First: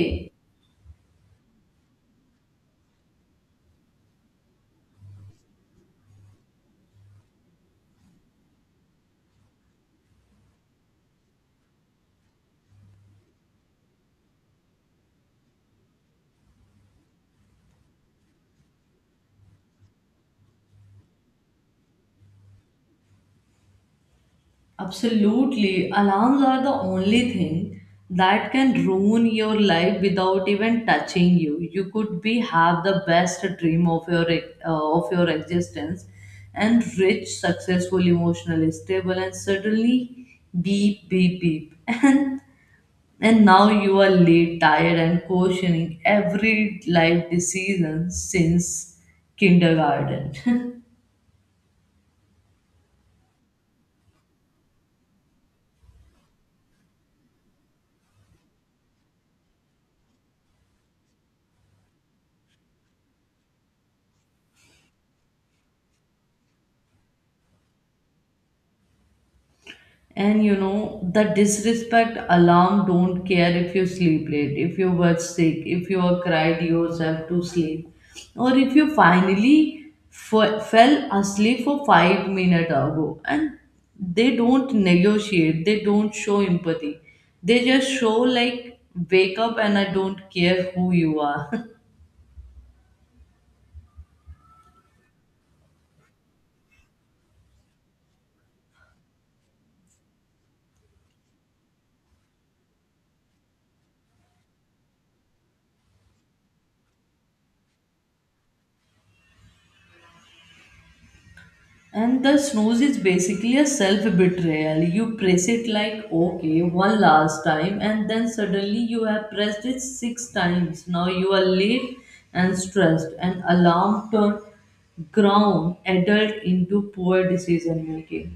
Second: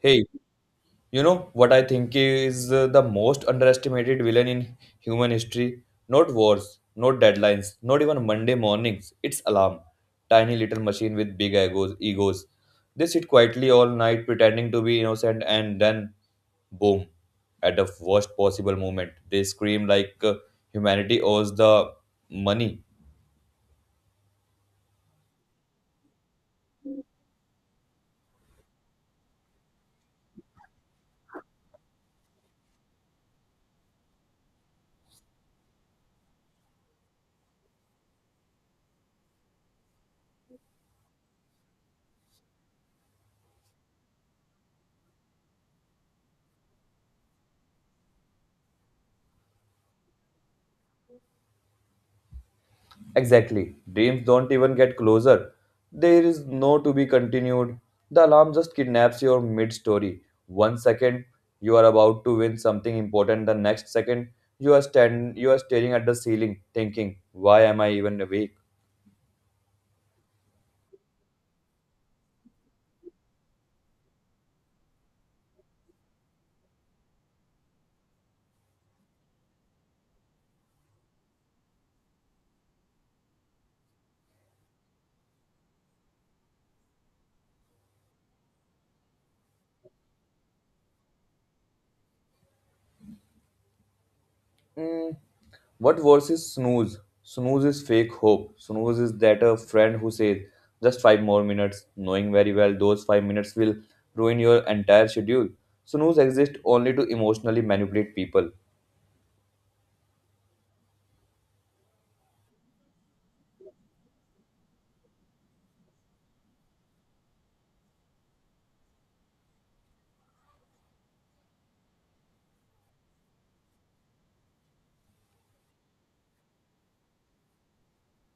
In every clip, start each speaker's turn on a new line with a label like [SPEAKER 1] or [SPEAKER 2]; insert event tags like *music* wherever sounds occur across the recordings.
[SPEAKER 1] Hey, you know what I think is the most underestimated villain in human history? Not wars, not deadlines, not even Monday mornings. It's alarm. Tiny little machine with big egos. They sit quietly all night pretending to be innocent and then boom, at the worst possible moment. They scream like humanity owes the money.
[SPEAKER 2] absolutely. Alarms are the only thing that can ruin your life without even touching you. You could be have the best dream of of your existence and rich, successful, emotionally stable, and suddenly beep, beep, beep, *laughs* and now you are late, tired, and questioning every life decision since kindergarten. *laughs*
[SPEAKER 1] Exactly. Dreams don't even get closer. There is no to be continued. The alarm just kidnaps your mid story. one second you are about to win something important, the next second you are staring at the ceiling thinking, why am I even awake?
[SPEAKER 2] And the disrespect alarm don't care if you sleep late, if you were sick, if you were cried yourself to sleep, or if you finally fell asleep for 5 minutes ago. And they don't negotiate, they don't show empathy. They just show like wake up and I don't care who you are. *laughs*
[SPEAKER 1] Mm, what worse is snooze? Snooze is fake hope. Snooze is that a friend who says just five more minutes, knowing very well those 5 minutes will ruin your entire schedule. Snooze exists only to emotionally manipulate people.
[SPEAKER 2] And the snooze is basically a self betrayal. You press it like, okay, one last time, and then suddenly you have pressed it six times. Now you are late and stressed, and alarm turned ground adult into poor decision making.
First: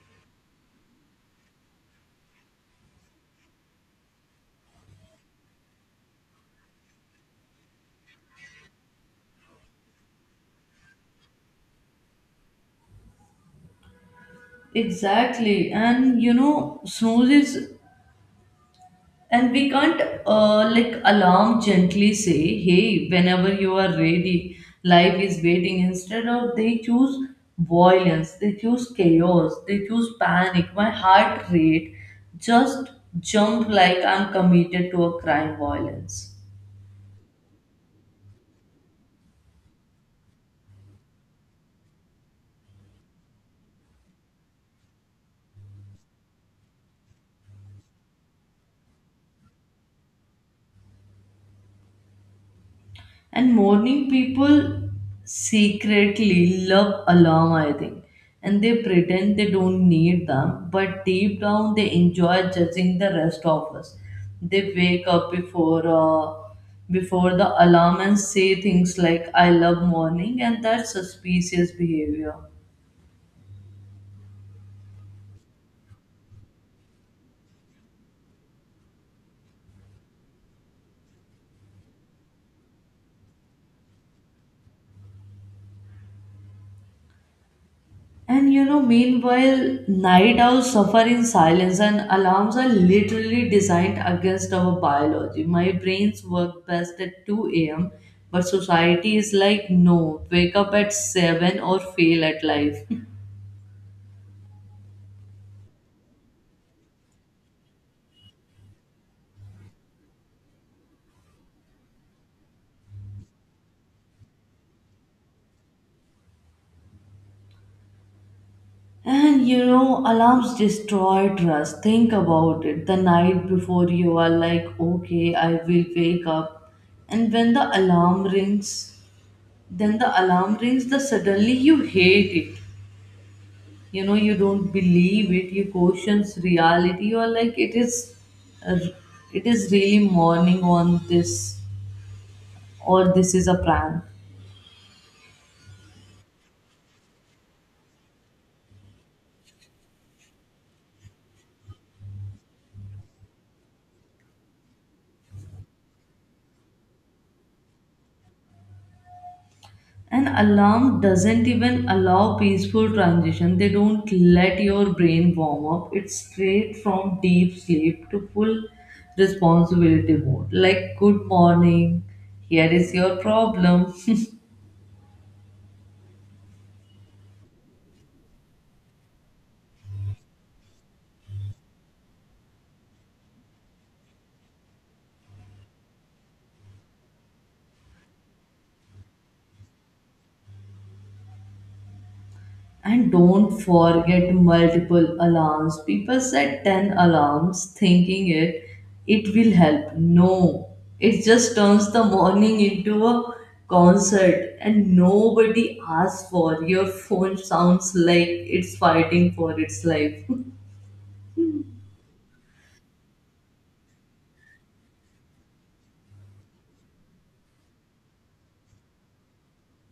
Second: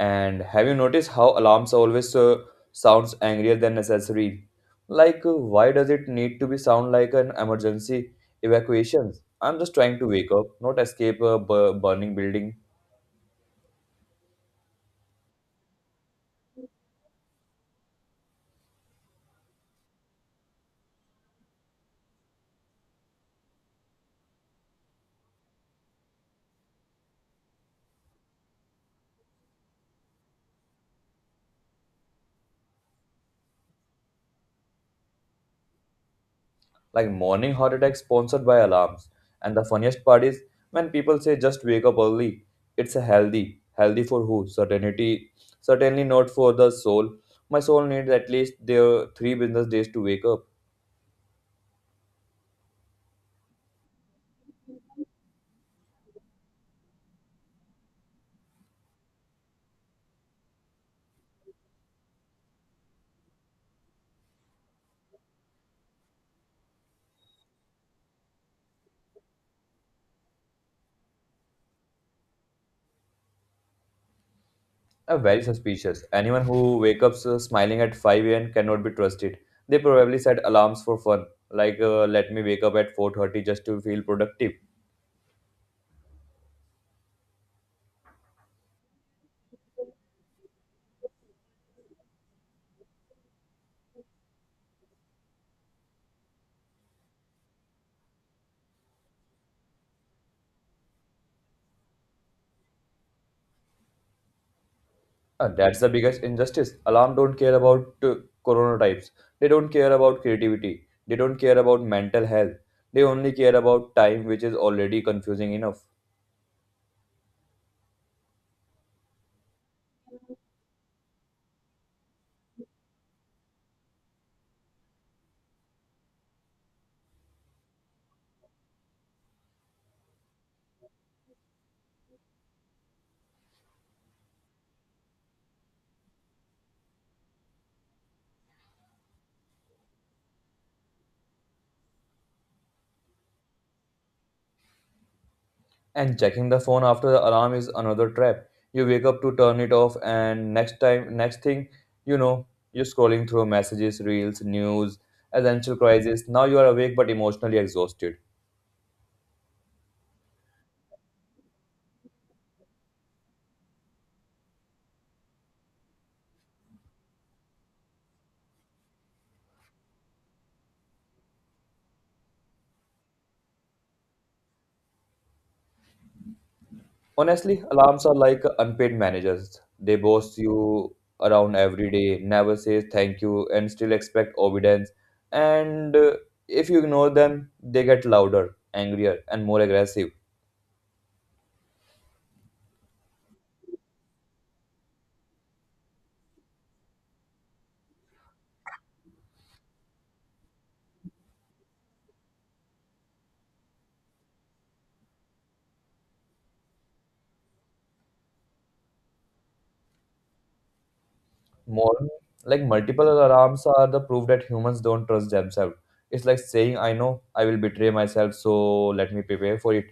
[SPEAKER 1] And have you noticed how alarms always sounds angrier than necessary? Like, why does it need to be sound like an emergency evacuation? I'm just trying to wake up, not escape a burning building.
[SPEAKER 2] Exactly, and snooze is. And we can't like alarm gently say, hey, whenever you are ready, life is waiting. Instead of they choose violence, they choose chaos, they choose panic. My heart rate just jumped like I'm committed to a crime violence.
[SPEAKER 1] Like morning heart attack sponsored by alarms. And the funniest part is when people say just wake up early. It's a healthy for who? Certainly not for the soul. My soul needs at least their three business days to wake up.
[SPEAKER 2] And morning people secretly love alarm, I think. And they pretend they don't need them, but deep down they enjoy judging the rest of us. They wake up before the alarm and say things like "I love morning" and that's suspicious behavior.
[SPEAKER 1] Are very suspicious. Anyone who wakes up smiling at 5 a.m. cannot be trusted. They probably set alarms for fun, like let me wake up at 4:30 just to feel productive.
[SPEAKER 2] And meanwhile, night owls suffer in silence, and alarms are literally designed against our biology. My brains work best at 2 a.m., but society is like, no, wake up at 7 or fail at life. *laughs*
[SPEAKER 1] That's the biggest injustice. Alarm don't care about chronotypes. They don't care about creativity. They don't care about mental health. They only care about time, which is already confusing enough.
[SPEAKER 2] And alarms destroy trust. Think about it. The night before you are like, okay, I will wake up. And when the alarm rings, then the alarm rings, the suddenly you hate it. You don't believe it. You questions reality. You are like it is, uh, it is really morning on this or this is a prank.
[SPEAKER 1] And checking the phone after the alarm is another trap. You wake up to turn it off, and next thing you know, you're scrolling through messages, reels, news, essential crisis. Now you are awake but emotionally exhausted.
[SPEAKER 2] An alarm doesn't even allow peaceful transition. They don't let your brain warm up. It's straight from deep sleep to full responsibility mode, like good morning, here is your problem.
[SPEAKER 1] Honestly, alarms are like unpaid managers. They boss you around every day, never says thank you, and still expect obedience. And if you ignore them, they get louder, angrier, and more aggressive.
[SPEAKER 2] And don't forget multiple alarms. People set 10 alarms thinking it will help. No. It just turns the morning into a concert and nobody asks for your phone sounds like it's fighting for its life.
[SPEAKER 1] More like multiple alarms are the proof that humans don't trust themselves. It's like saying, I know I will betray myself, so let me prepare for it.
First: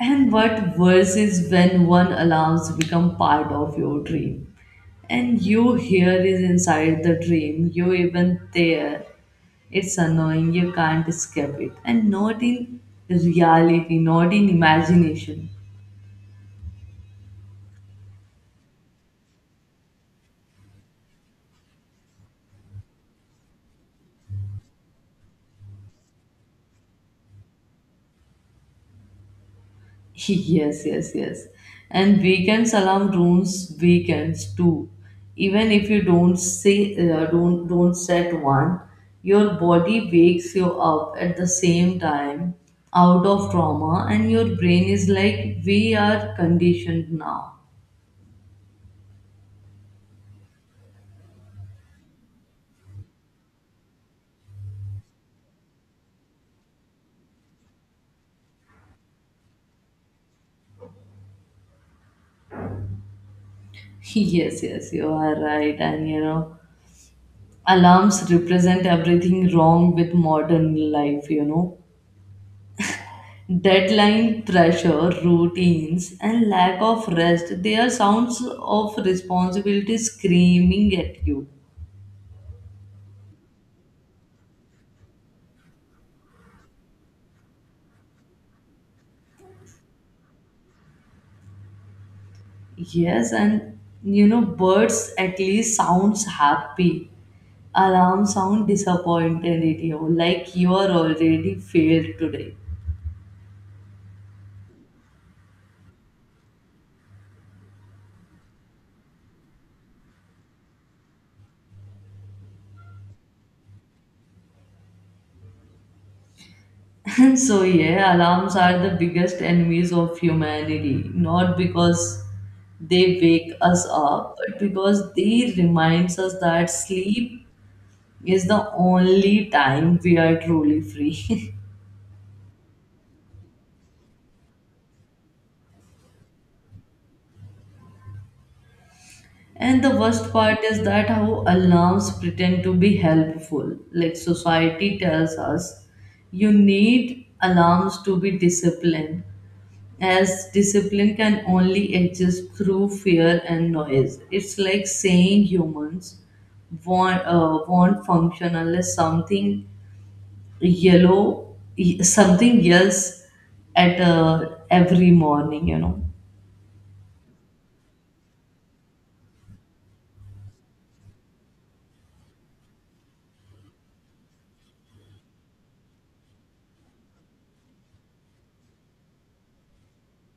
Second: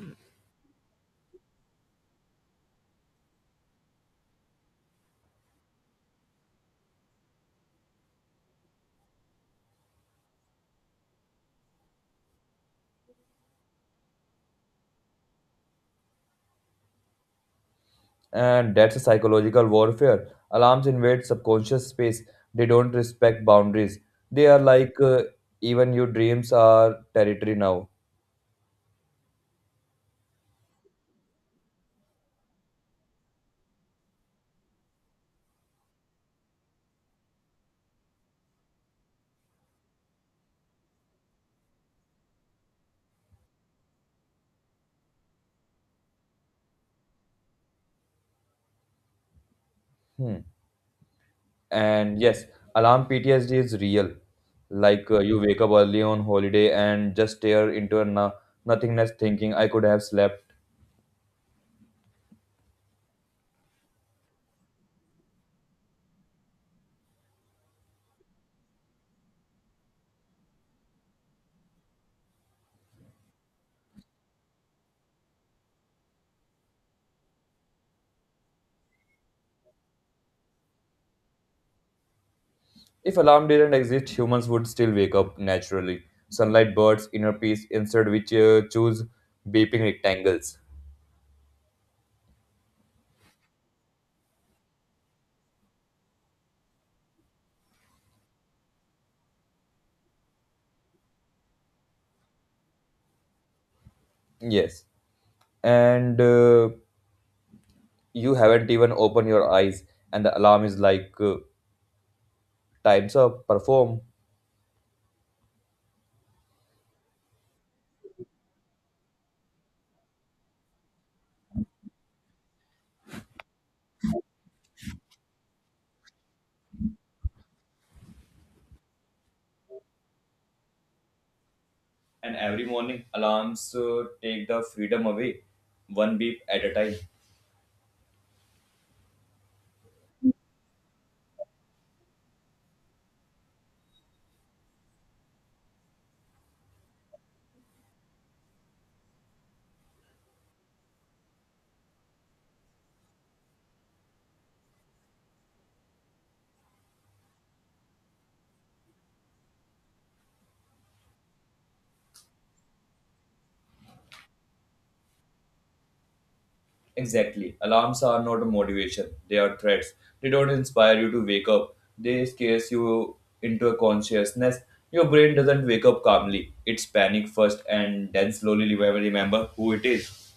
[SPEAKER 2] And what worse is when one allows to become part of your dream. And you here is inside the dream, you even there. It's annoying, you can't escape it. And not in reality, not in imagination.
[SPEAKER 1] And that's a psychological warfare. Alarms invade subconscious space, they don't respect boundaries. They are like, even your dreams are territory now.
[SPEAKER 2] *laughs* Yes, yes, yes. And weekends alarm rooms weekends too. Even if you don't say don't set one, your body wakes you up at the same time out of trauma and your brain is like we are conditioned now.
[SPEAKER 1] Hmm. And yes, alarm PTSD is real. You wake up early on holiday and just stare into a nothingness thinking, I could have slept.
[SPEAKER 2] *laughs* Yes, yes, you are right. And alarms represent everything wrong with modern life. Deadline pressure, routines, and lack of rest, they are sounds of responsibility screaming at you.
[SPEAKER 1] If alarm didn't exist, humans would still wake up naturally. Sunlight, birds, inner peace, instead which choose beeping rectangles.
[SPEAKER 2] Yes, and birds at least sounds happy. Alarm sound disappointed at you, like you are already failed today.
[SPEAKER 1] Yes. And you haven't even opened your eyes, and the alarm is like, time's up, perform.
[SPEAKER 2] *laughs* And so yeah, alarms are the biggest enemies of humanity, not because they wake us up, but because they reminds us that sleep is the only time we are truly free.
[SPEAKER 1] And every morning, alarms take the freedom away, one beep at a time.
[SPEAKER 2] *laughs* And the worst part is that how alarms pretend to be helpful. Like society tells us, you need alarms to be disciplined, as discipline can only exist through fear and noise. It's like saying humans want function unless something yellow, something yells at every morning.
[SPEAKER 1] Exactly. Alarms are not a motivation, they are threats. They don't inspire you to wake up, they scare you into a consciousness. Your brain doesn't wake up calmly, it's panic first and then slowly remember who it is.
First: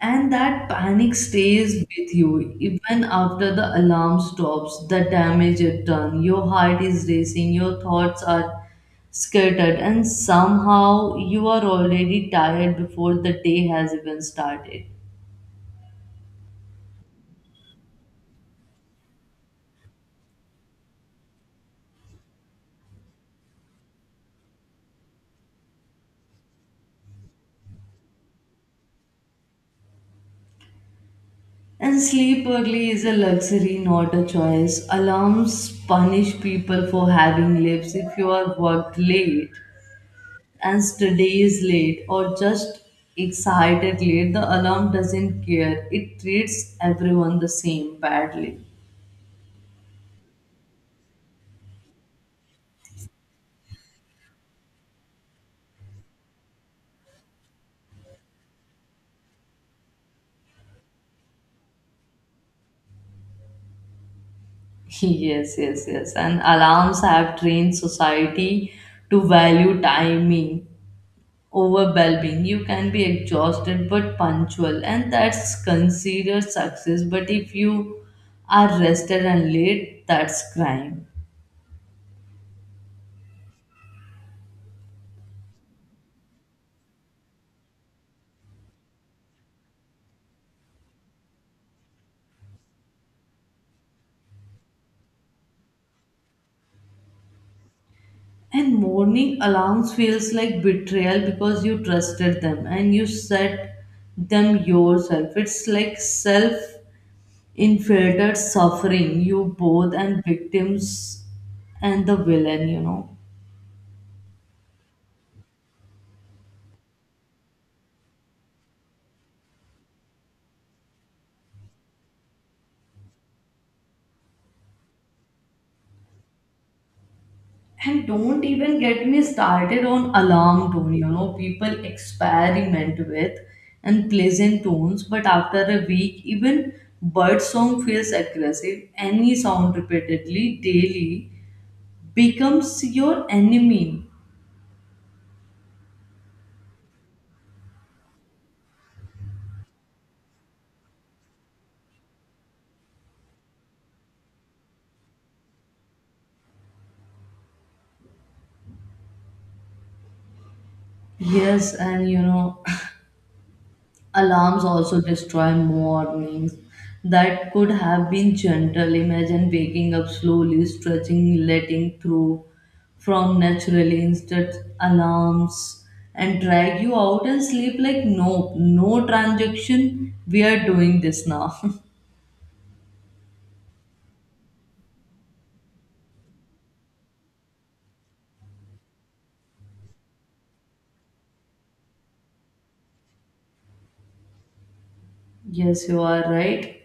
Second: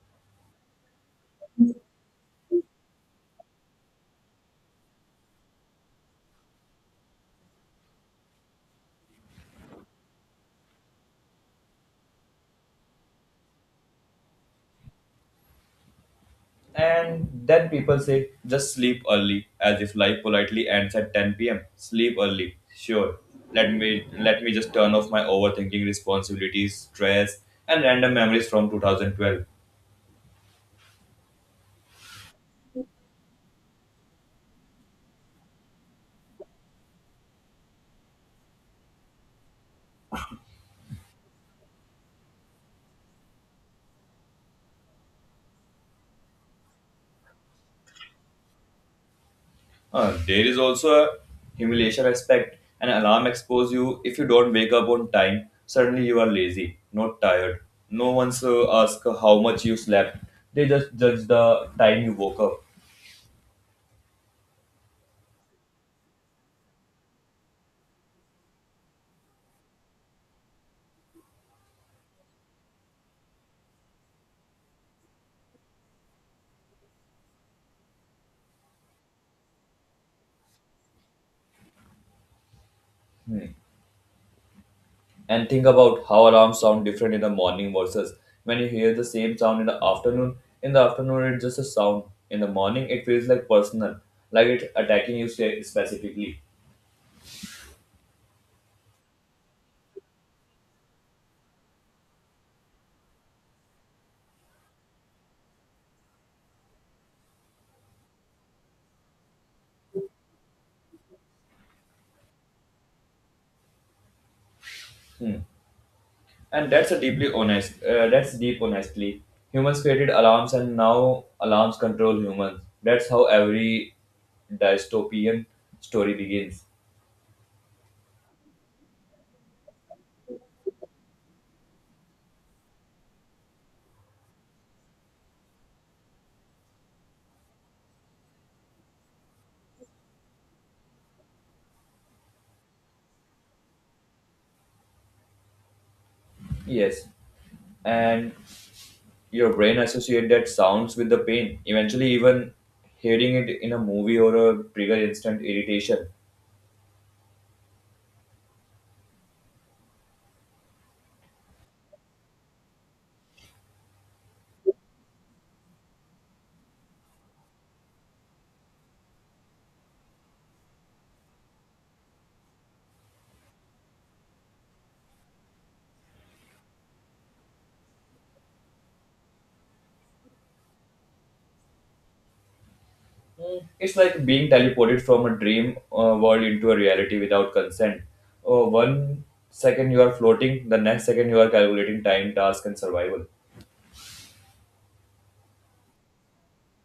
[SPEAKER 2] And that panic stays with you even after the alarm stops, the damage it done. Your heart is racing, your thoughts are scattered, and somehow you are already tired before the day has even started.
[SPEAKER 1] And then people say, just sleep early, as if life politely ends at 10 pm. Sleep early. Sure. Let me just turn off my overthinking responsibilities, stress, and random memories from 2012.
[SPEAKER 2] And sleep early is a luxury, not a choice. Alarms punish people for having lives if you are worked late, and studies late or just excited late, the alarm doesn't care. It treats everyone the same badly.
[SPEAKER 1] There is also a humiliation aspect. An alarm expose you if you don't wake up on time. Suddenly you are lazy, not tired. No one's ask how much you slept. They just judge the time you woke up.
[SPEAKER 2] *laughs* Yes, yes, yes. And alarms have trained society to value timing over well being. You can be exhausted but punctual, and that's considered success. But if you are rested and late, that's crime.
[SPEAKER 1] Hmm. And think about how alarms sound different in the morning versus when you hear the same sound in the afternoon. In the afternoon, it's just a sound. In the morning, it feels like personal, like it's attacking you specifically.
[SPEAKER 2] And morning alarms feels like betrayal because you trusted them and you set them yourself. It's like self-inflicted suffering, you both and victims and the villain.
[SPEAKER 1] Hmm. And that's a deeply honest. That's deep honestly. Humans created alarms, and now alarms control humans. That's how every dystopian story begins.
[SPEAKER 2] And don't even get me started on alarm tone, people experiment with and pleasant tones, but after a week, even bird song feels aggressive. Any sound repeatedly daily becomes your enemy.
[SPEAKER 1] Yes, and your brain associate that sounds with the pain. Eventually, even hearing it in a movie or a trigger instant irritation.
[SPEAKER 2] Yes, and *coughs* *laughs* alarms also destroy mornings that could have been gentle. Imagine waking up slowly, stretching, letting through from naturally instead alarms and drag you out and sleep like nope, no transaction. We are doing this now.
[SPEAKER 1] Mm. It's like being teleported from a dream world into a reality without consent. Oh, one second you are floating, the next second you are calculating time, task, and survival.
[SPEAKER 2] *laughs* Yes, you are right.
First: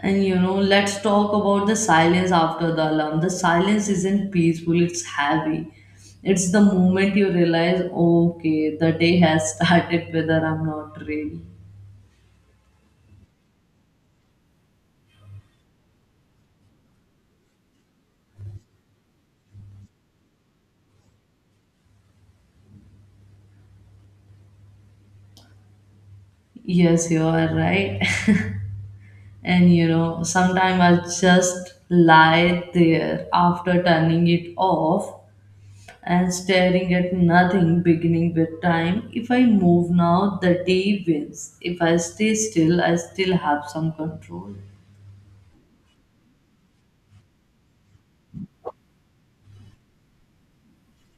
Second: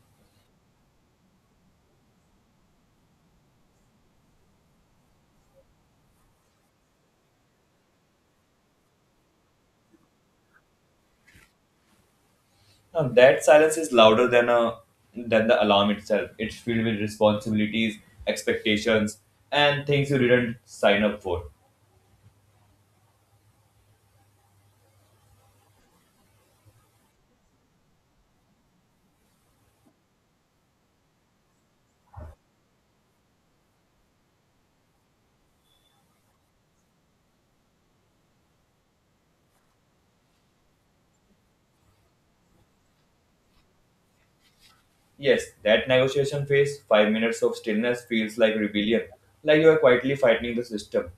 [SPEAKER 2] And let's talk about the silence after the alarm. The silence isn't peaceful, it's heavy. It's the moment you realize, okay, the day has *laughs* started whether I'm not ready.
[SPEAKER 1] Now, that silence is louder than a than the alarm itself. It's filled with responsibilities, expectations, and things you didn't sign up for.
[SPEAKER 2] Yes, you are right. *laughs* And sometimes I just lie there after turning it off and staring at nothing beginning with time. If I move now, the day wins. If I stay still, I still have some control.
[SPEAKER 1] Yes, that negotiation phase, 5 minutes of stillness, feels like rebellion, like you are quietly fighting the system.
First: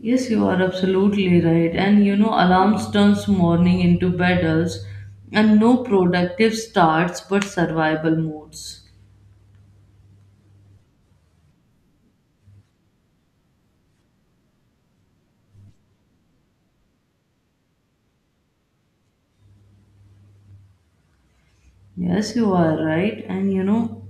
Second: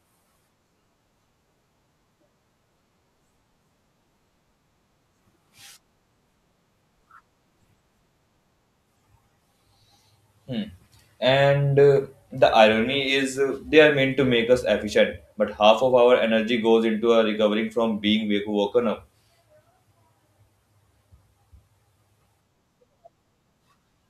[SPEAKER 2] Yes, you are absolutely right. And alarms turns morning into battles, and no productive starts but survival modes.
[SPEAKER 1] Hmm. And the irony is, they are meant to make us efficient, but half of our energy goes into a recovering from being woken up.
[SPEAKER 2] Yes, you are right. And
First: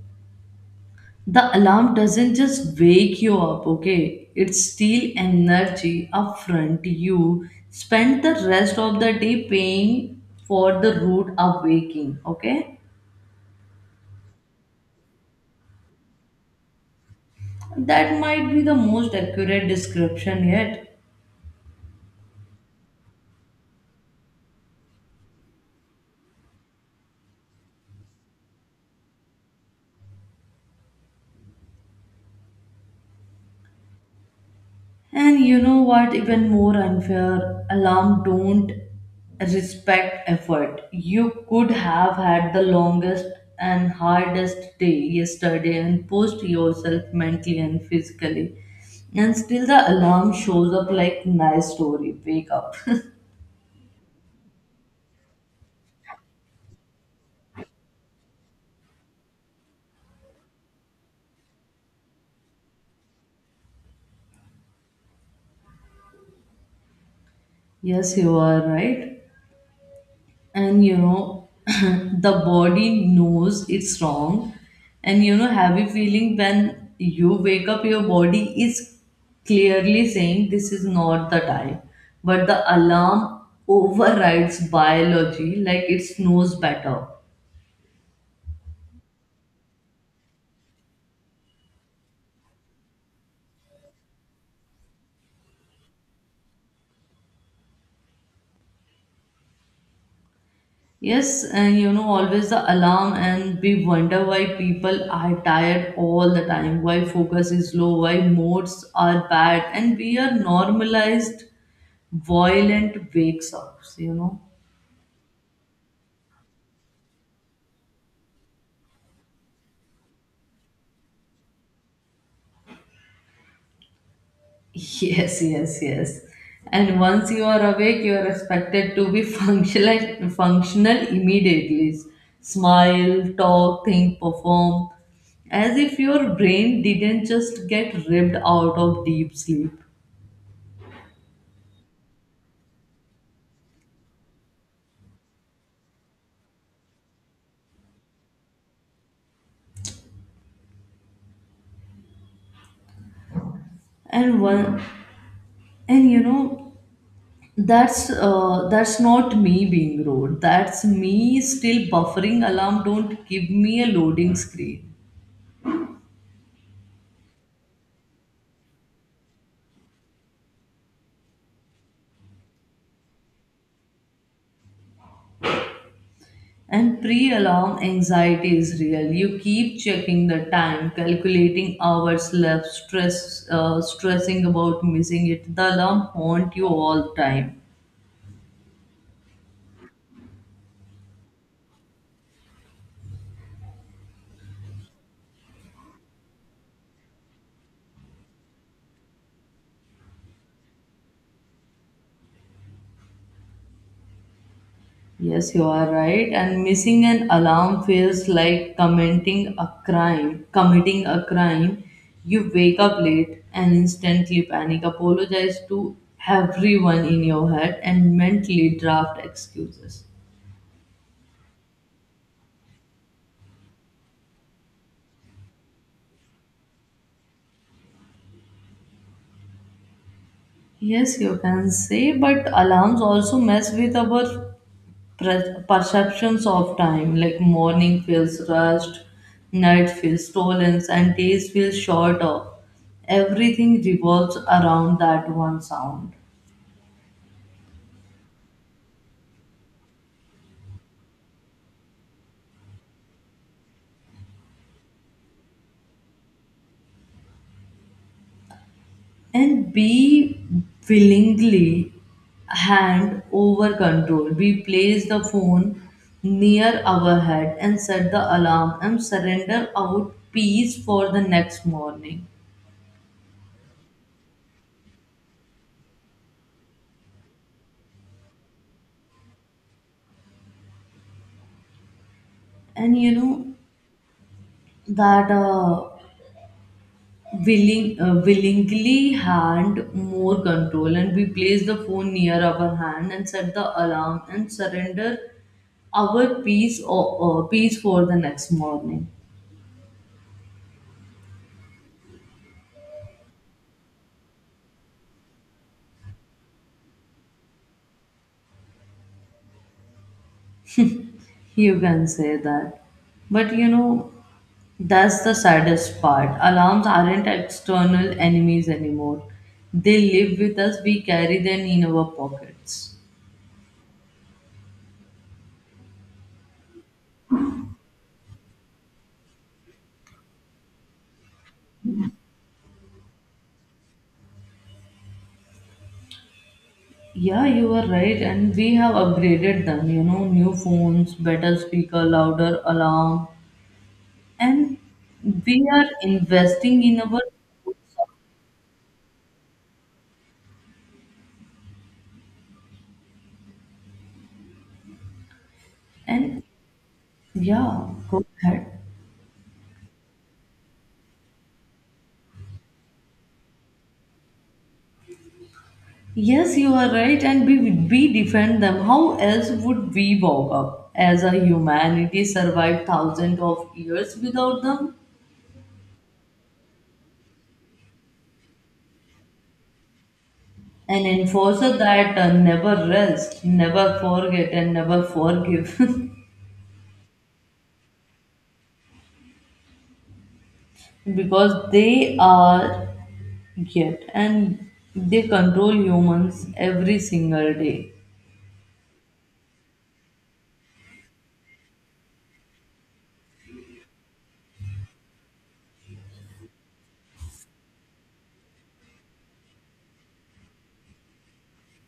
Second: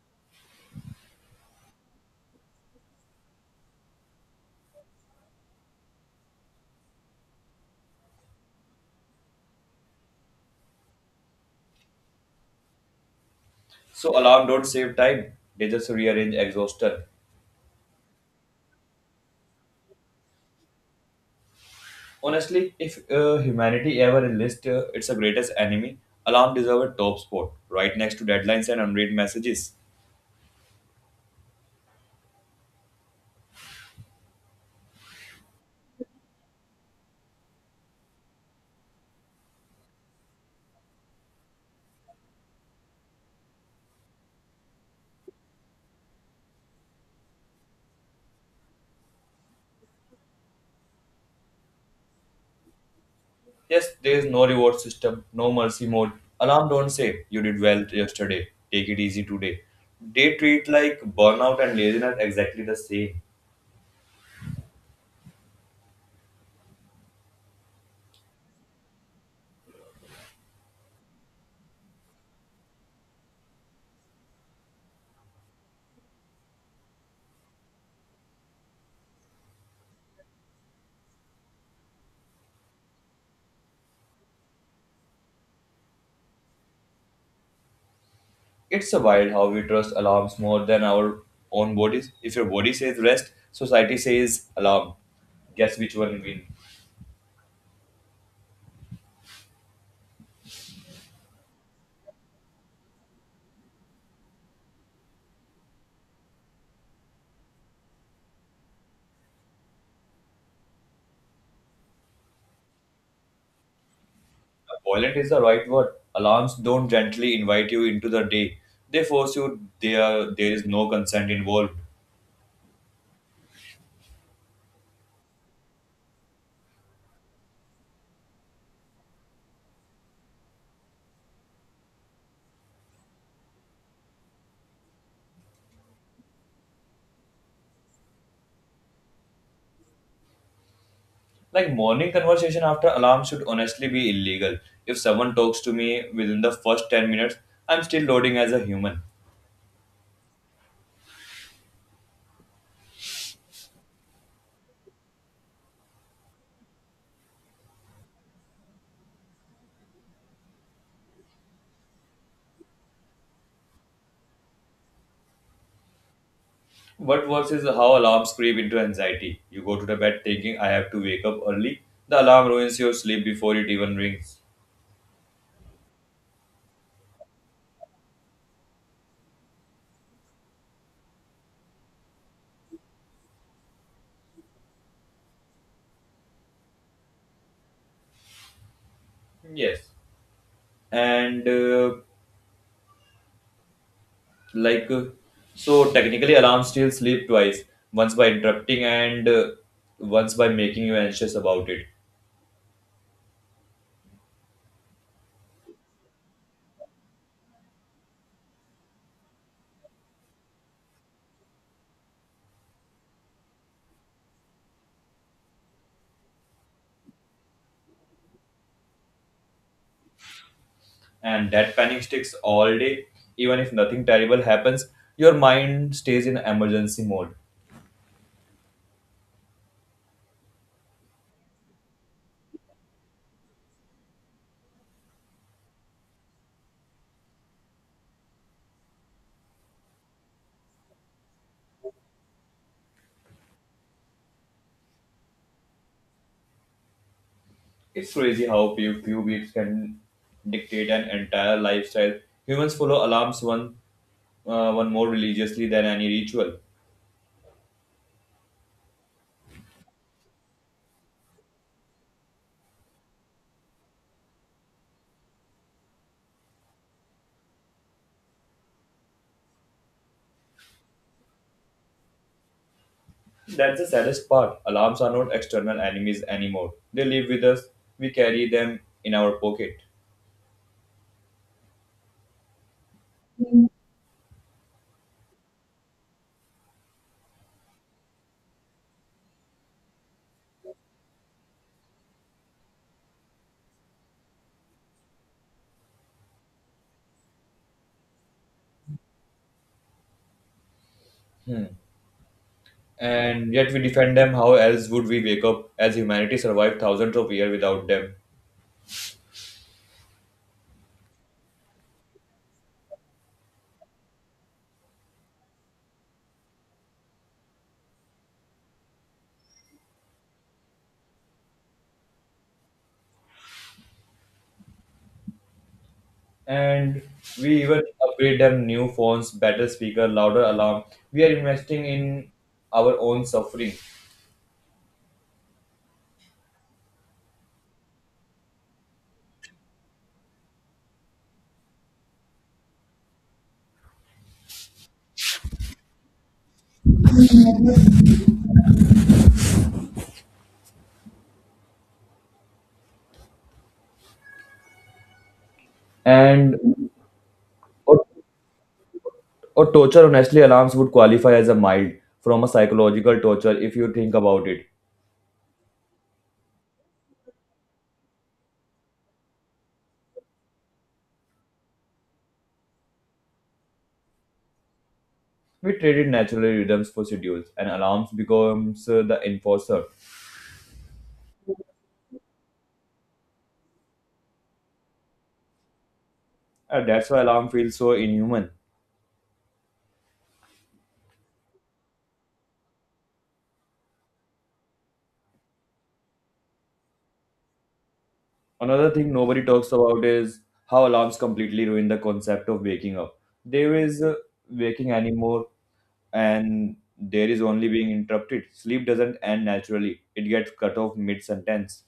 [SPEAKER 2] the alarm doesn't just wake you up, okay? It steals energy upfront. You spend the rest of the day paying for the rude awaking, okay?
[SPEAKER 1] So alarm don't save time; they just rearrange exhaustion.
[SPEAKER 2] That might be the most accurate description yet.
[SPEAKER 1] Honestly, if humanity ever enlists its greatest enemy, alarm deserves a top spot, right next to deadlines and unread messages.
[SPEAKER 2] And you know what, even more unfair, alarm don't respect effort. You could have had the longest and hardest day yesterday and post yourself mentally and physically. And still the alarm shows up like nice story, wake up.
[SPEAKER 1] Yes, there is no reward system, no mercy mode. Alarm don't say, you did well yesterday, take it easy today. They treat like burnout and laziness exactly the same.
[SPEAKER 2] *laughs* Yes, you are right. And *laughs* the body knows it's wrong. And have you feeling when you wake up, your body is clearly saying this is not the time, but the alarm overrides biology, like it knows better.
[SPEAKER 1] It's a wild how we trust alarms more than our own bodies. If your body says rest, society says alarm. Guess which one wins?
[SPEAKER 2] Yes, and always the alarm. And we wonder why people are tired all the time, why focus is low, why moods are bad, and we are normalized violent wakes up. *laughs*
[SPEAKER 1] Violent is the right word. Alarms don't gently invite you into the day. They force you there there is no consent involved.
[SPEAKER 2] Yes, yes, yes. And once you are awake, you are expected to be *laughs* functional immediately. Smile, talk, think, perform, as if your brain didn't just get ripped out of deep sleep.
[SPEAKER 1] Like morning conversation after alarm should honestly be illegal. If someone talks to me within the first 10 minutes, I'm still loading as a human.
[SPEAKER 2] And one, and that's not me being rude. That's me still buffering. Alarm, don't give me a loading screen.
[SPEAKER 1] What worse is how alarms creep into anxiety. You go to the bed thinking I have to wake up early. The alarm ruins your sleep before it even rings.
[SPEAKER 2] And pre alarm anxiety is real. You keep checking the time, calculating hours left, stressing about missing it. The alarm haunt you all the time.
[SPEAKER 1] Yes. And like uh, so technically alarms still sleep twice, once by interrupting and once by making you anxious about it,
[SPEAKER 2] Yes, you are right. And missing an alarm feels like committing a crime. Committing a crime, you wake up late and instantly panic, apologize to everyone in your head, and mentally draft excuses.
[SPEAKER 1] and that panic sticks all day even if nothing terrible happens, your mind stays in emergency mode.
[SPEAKER 2] Yes, you can say, but alarms also mess with our perceptions of time. Like morning feels rushed, night feels stolen, and days feel shorter. Everything revolves around that one sound.
[SPEAKER 1] It's crazy how few weeks can dictate an entire lifestyle. Humans follow alarms one more religiously than any ritual.
[SPEAKER 2] And we willingly hand over control. We place the phone near our head and set the alarm and surrender out peace for the next morning.
[SPEAKER 1] That's the saddest part. Alarms are not external enemies anymore. They live with us. We carry them in our pocket.
[SPEAKER 2] And that willing willingly hand more control and we place the phone near our hand and set the alarm and surrender our peace or peace for the next morning.
[SPEAKER 1] Hmm. And yet we defend them. How else would we wake up as humanity survived thousands of years without them?
[SPEAKER 2] You can say that, but that's the saddest part. Alarms aren't external enemies anymore. They live with us. We carry them in our pockets.
[SPEAKER 1] And we even upgrade them new phones, better speaker, louder alarm. We are investing in our own suffering.
[SPEAKER 2] Yeah, you are right, and we have upgraded them, new phones, better speaker, louder alarm, and we are investing in our. And
[SPEAKER 1] And
[SPEAKER 2] yeah,
[SPEAKER 1] or,
[SPEAKER 2] go ahead.
[SPEAKER 1] or torture, honestly, alarms would qualify as a mild from a psychological torture if you think about it.
[SPEAKER 2] Yes, you are right, and we defend them. How else would we walk up as a humanity survive thousands of years without them?
[SPEAKER 1] We traded natural rhythms for schedules, and alarms becomes the enforcer.
[SPEAKER 2] An enforcer that never rest, never forget, and never forgive, *laughs*
[SPEAKER 1] And that's why alarm feels so inhuman.
[SPEAKER 2] because they are. Yet, and they control humans every single day.
[SPEAKER 1] Another thing nobody talks about is how alarms completely ruin the concept of waking up. There is waking anymore, and there is only being interrupted. Sleep doesn't end naturally, it gets cut off mid sentence,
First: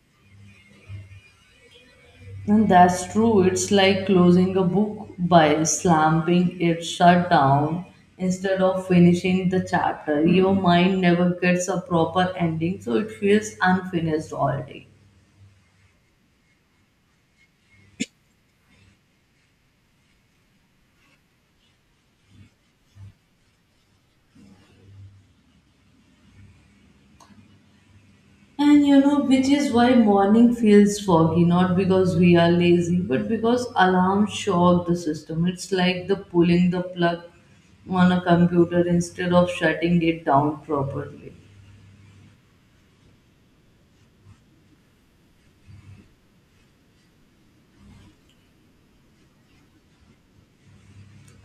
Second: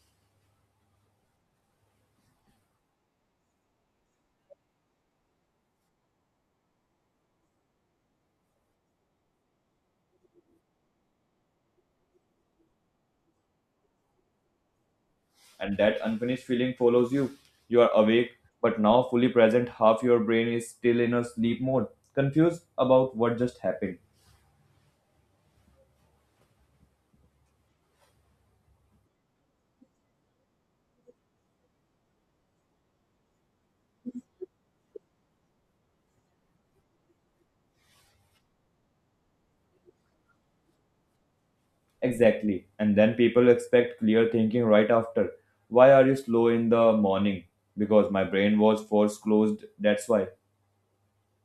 [SPEAKER 2] And that's true. It's like closing a book by slamming it shut down instead of finishing the chapter. Your mind never gets a proper ending, so it feels unfinished all day.
[SPEAKER 1] and that unfinished feeling follows you. You are awake, but now fully present, half your brain is still in a sleep mode, confused about what just happened.
[SPEAKER 2] And which is why morning feels foggy, not because we are lazy, but because alarms shock the system. It's like the pulling the plug on a computer instead of shutting it down properly.
[SPEAKER 1] Exactly. And then people expect clear thinking right after. Why are you slow in the morning? Because my brain was force closed, that's why.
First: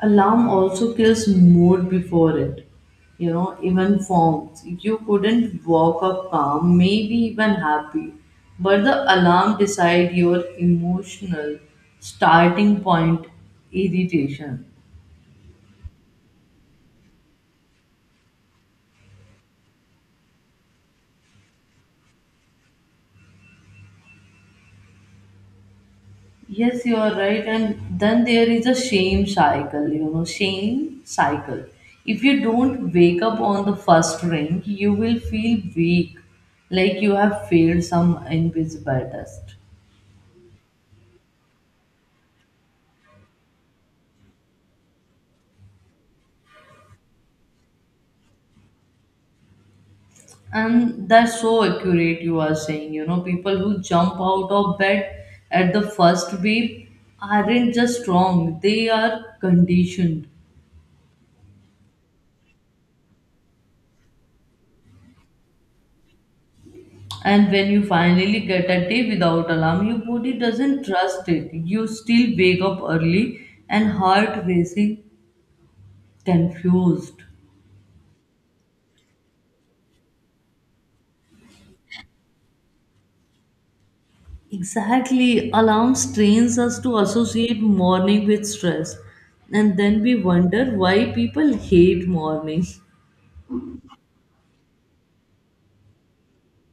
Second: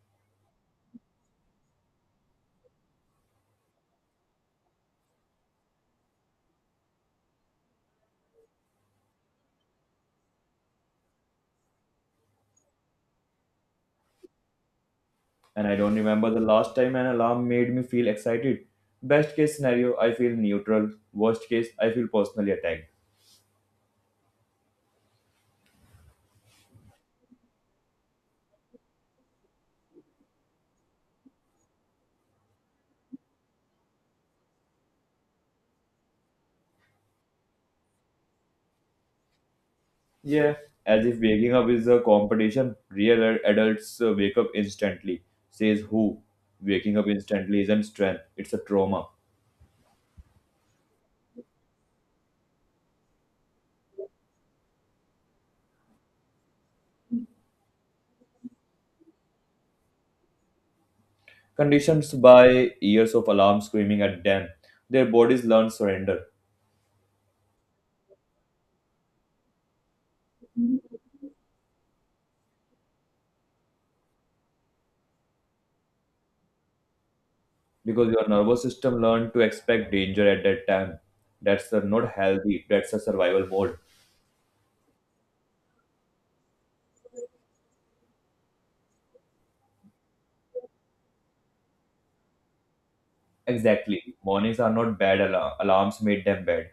[SPEAKER 2] Alarm also kills mood before it. Even forms. You couldn't walk up calm, maybe even happy, but the alarm decide your emotional starting point irritation.
[SPEAKER 1] And I don't remember the last time an alarm made me feel excited. Best case scenario, I feel neutral. Worst case, I feel personally attacked.
[SPEAKER 2] Yes, you are right. And then there is a shame cycle, shame cycle. If you don't wake up on the first ring, you will feel weak, like you have failed some invisible test.
[SPEAKER 1] Yeah, as if waking up is a competition. Real adults wake up instantly. Says who? Waking up instantly isn't strength, it's a trauma.
[SPEAKER 2] And that's so accurate, you are saying. You know, people who jump out of bed at the first wave aren't just strong, they are conditioned.
[SPEAKER 1] Conditions by years of alarm screaming at them. Their bodies learn surrender
[SPEAKER 2] And when you finally get a day without alarm, your body doesn't trust it. You still wake up early and heart racing, confused.
[SPEAKER 1] because your nervous system learned to expect danger at that time. That's the not healthy. That's a survival mode.
[SPEAKER 2] Exactly, alarms trains us to associate morning with stress, and then we wonder why people hate morning.
[SPEAKER 1] Exactly. Mornings are not bad alarm. Alarms made them bad.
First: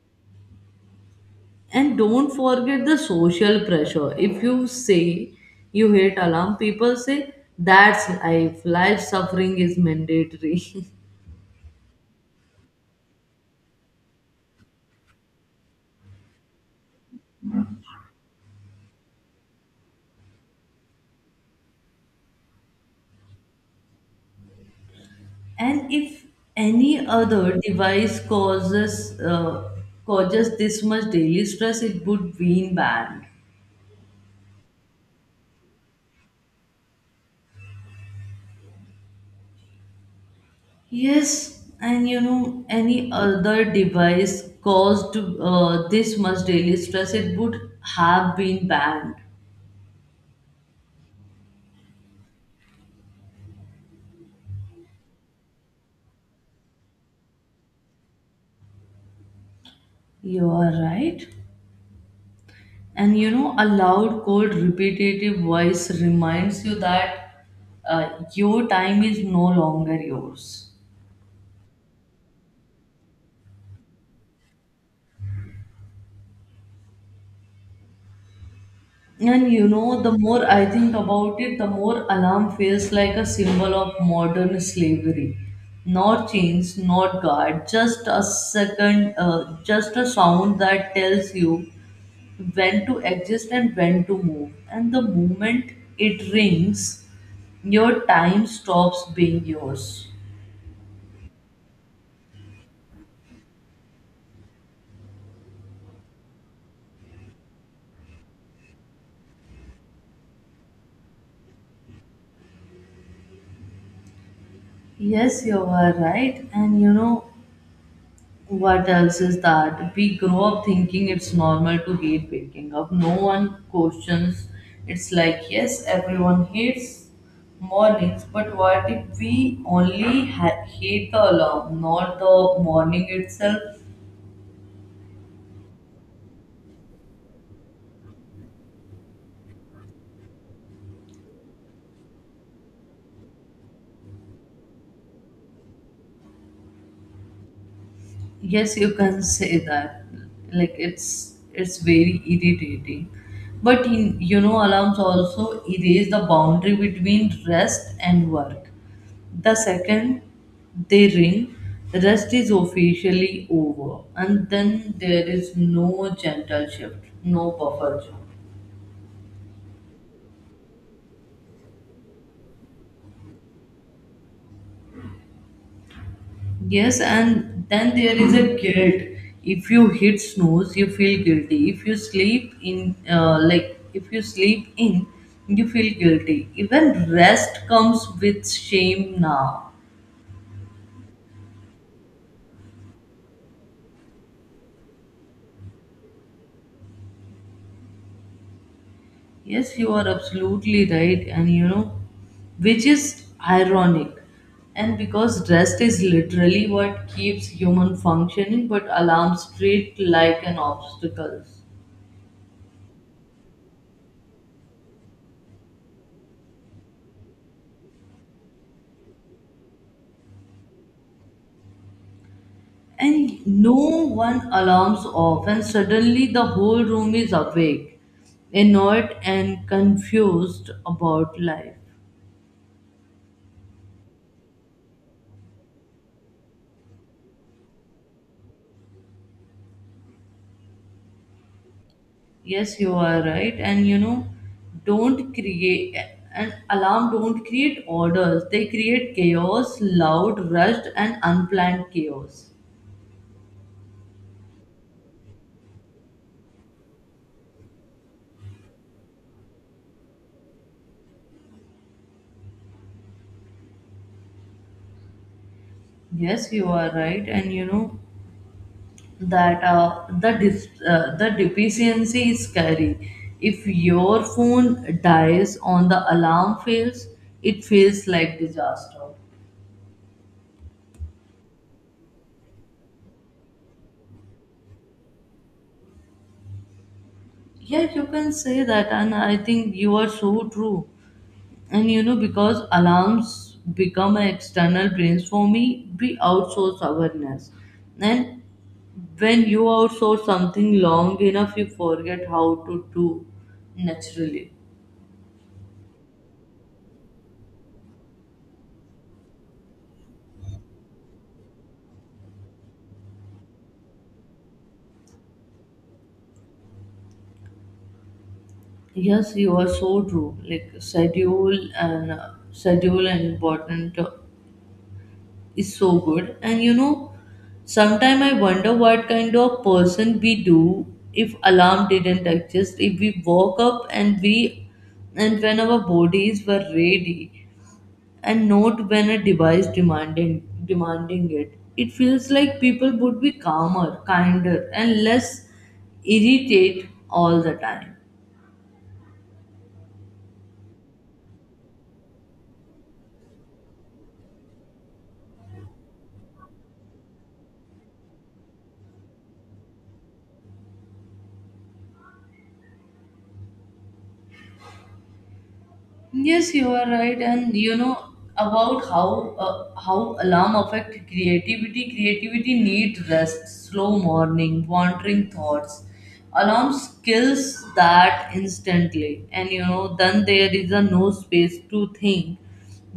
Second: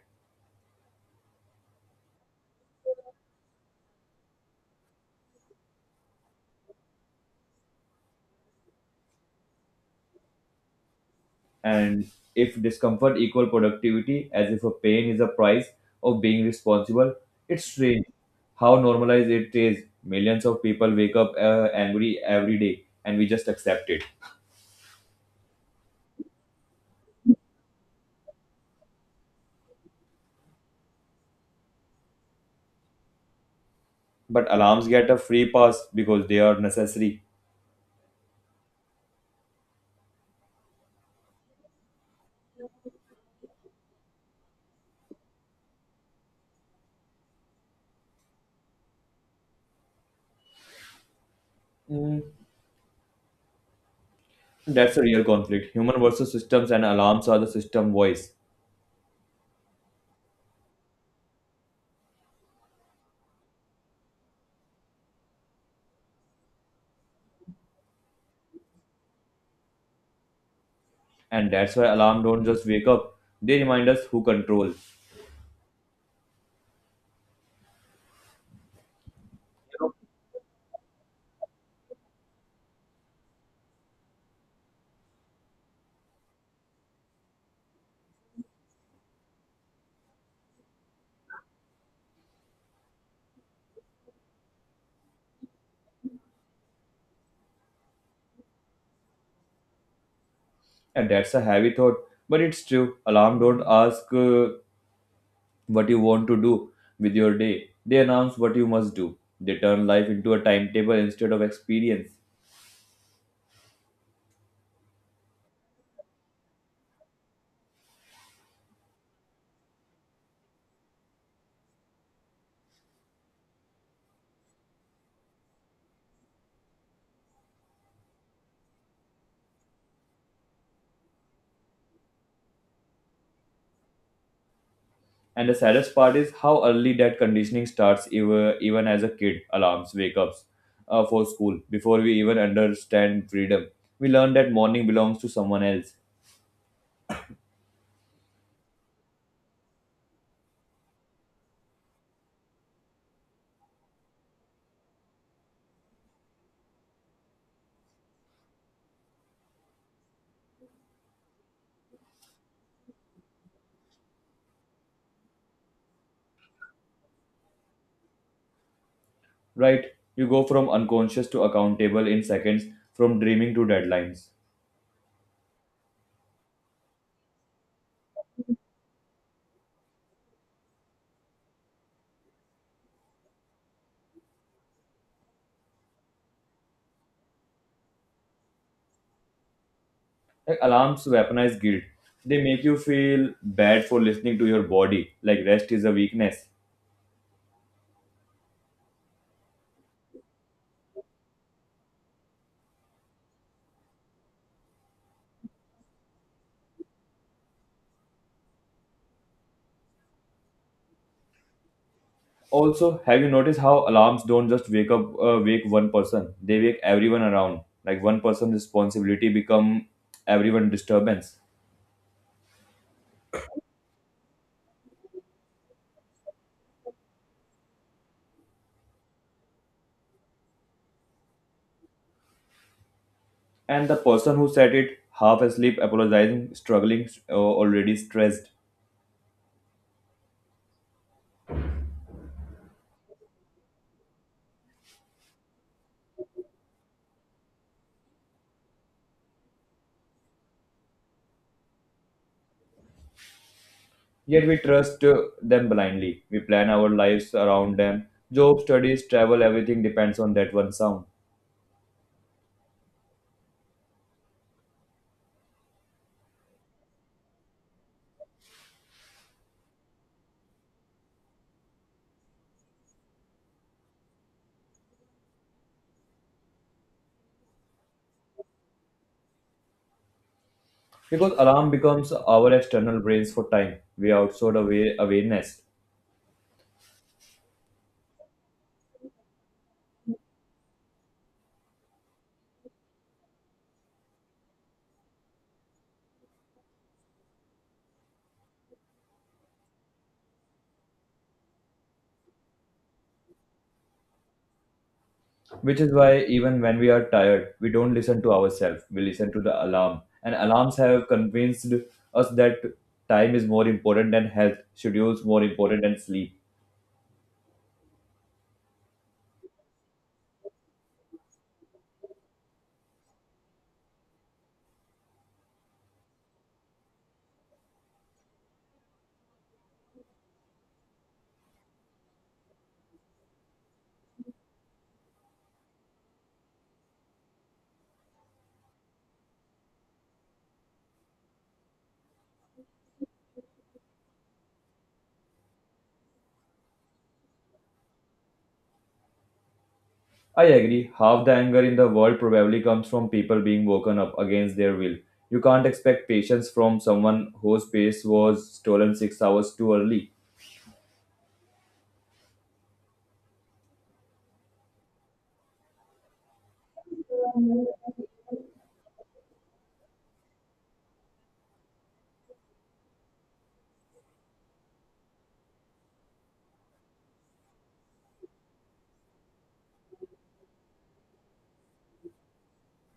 [SPEAKER 2] And don't forget the social pressure. If you say you hate alarm, people say that's life. Life suffering is mandatory. *laughs*
[SPEAKER 1] And if discomfort equal productivity, as if a pain is a price of being responsible, it's strange how normalized it is. Millions of people wake up angry every day, and we just accept it.
[SPEAKER 2] And if any other device causes causes this much daily stress, it would be banned.
[SPEAKER 1] But alarms get a free pass because they are necessary.
[SPEAKER 2] Yes, and you know, any other device caused this much daily stress, it would have been banned.
[SPEAKER 1] Mm. That's a real conflict. Human versus systems and alarms are the system voice.
[SPEAKER 2] You are right. And you know, a loud, cold, repetitive voice reminds you that your time is no longer yours.
[SPEAKER 1] And that's why alarm don't just wake up. They remind us who control.
[SPEAKER 2] And you know, the more I think about it, the more alarm feels like a symbol of modern slavery. Not chains, not guard, just a second, just a sound that tells you when to exist and when to move. And the moment it rings, your time stops being yours.
[SPEAKER 1] And that's a heavy thought, but it's true. Alarm don't ask what you want to do with your day. They announce what you must do. They turn life into a timetable instead of experience.
[SPEAKER 2] Yes, you are right. And you know, what else is that we grow up thinking it's normal to hate waking up, no one questions, it's like yes everyone hates mornings, but what if we only hate the alarm, not the morning itself?
[SPEAKER 1] And the saddest part is how early that conditioning starts, even as a kid. Alarms, wake ups for school, before we even understand freedom. We learn that morning belongs to someone else,
[SPEAKER 2] Yes, you can say that. Like it's very irritating. But in, you know, alarms also erase the boundary between rest and work. The second they ring, rest is officially over, and then there is no gentle shift, no buffer zone.
[SPEAKER 1] right? You go from unconscious to accountable in seconds, from dreaming to deadlines.
[SPEAKER 2] Yes, and then there is a guilt. If you hit snooze, you feel guilty. If you sleep in, like if you sleep in, you feel guilty. Even rest comes with shame now.
[SPEAKER 1] Like alarms weaponize guilt. They make you feel bad for listening to your body, like rest is a weakness.
[SPEAKER 2] Yes, you are absolutely right, and you know, which is ironic. And because rest is literally what keeps human functioning, but alarms treat like an obstacle.
[SPEAKER 1] Also, have you noticed how alarms don't just wake one person? They wake everyone around. Like one person responsibility become everyone disturbance.
[SPEAKER 2] And no one alarms off and suddenly the whole room is awake, annoyed and confused about life.
[SPEAKER 1] And the person who set it half asleep, apologizing, struggling, already stressed.
[SPEAKER 2] Yes, you are right, and you know, don't create an alarm, don't create orders, they create chaos, loud, rushed and unplanned chaos.
[SPEAKER 1] Yet we trust them blindly. We plan our lives around them. Job, studies, travel, everything depends on that one sound.
[SPEAKER 2] Yes, you are right, and you know that the deficiency is scary. If your phone dies on the alarm fails, it feels like disaster.
[SPEAKER 1] Because alarm becomes our external brains for time. We outsource away awareness.
[SPEAKER 2] Yeah, you can say that, and I think you are so true. And you know, because alarms become an external brains for me, we outsource awareness. And when you outsource something long enough, you forget how to do naturally.
[SPEAKER 1] Which is why even when we are tired, we don't listen to ourselves. We listen to the alarm. And alarms have convinced us that time is more important than health, schedules more important than sleep.
[SPEAKER 2] Yes, you are so true. Like schedule and schedule and important is so good. And you know, sometimes I wonder what kind of person we do if alarm didn't exist. If we woke up and we and when our bodies were ready, and not when a device demanding it. It feels like people would be calmer, kinder, and less irritate all the time.
[SPEAKER 1] I agree, half the anger in the world probably comes from people being woken up against their will. You can't expect patience from someone whose pace was stolen 6 hours too early.
[SPEAKER 2] Yes, you are right, and you know about how alarm affect creativity. Creativity need rest, slow morning, wandering thoughts. Alarm kills that instantly, and you know then there is a no space to think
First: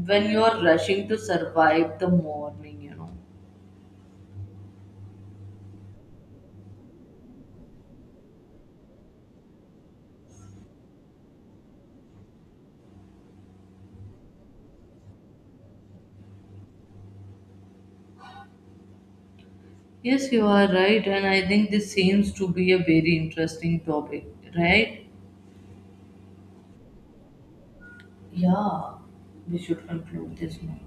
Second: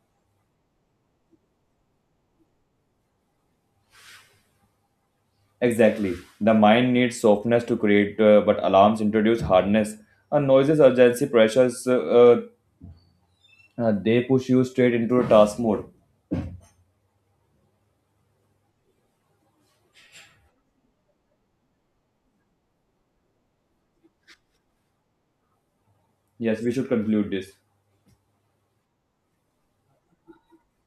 [SPEAKER 2] when you are rushing to survive the morning. You know.
[SPEAKER 1] Exactly. The mind needs softness to create, but alarms introduce hardness. And noises, urgency, pressures they push you straight into a task mode.
[SPEAKER 2] Yes, you are right, and I think this seems to be a very interesting topic, right?
[SPEAKER 1] Yes, we should conclude this.
[SPEAKER 2] Yeah, we should conclude this now.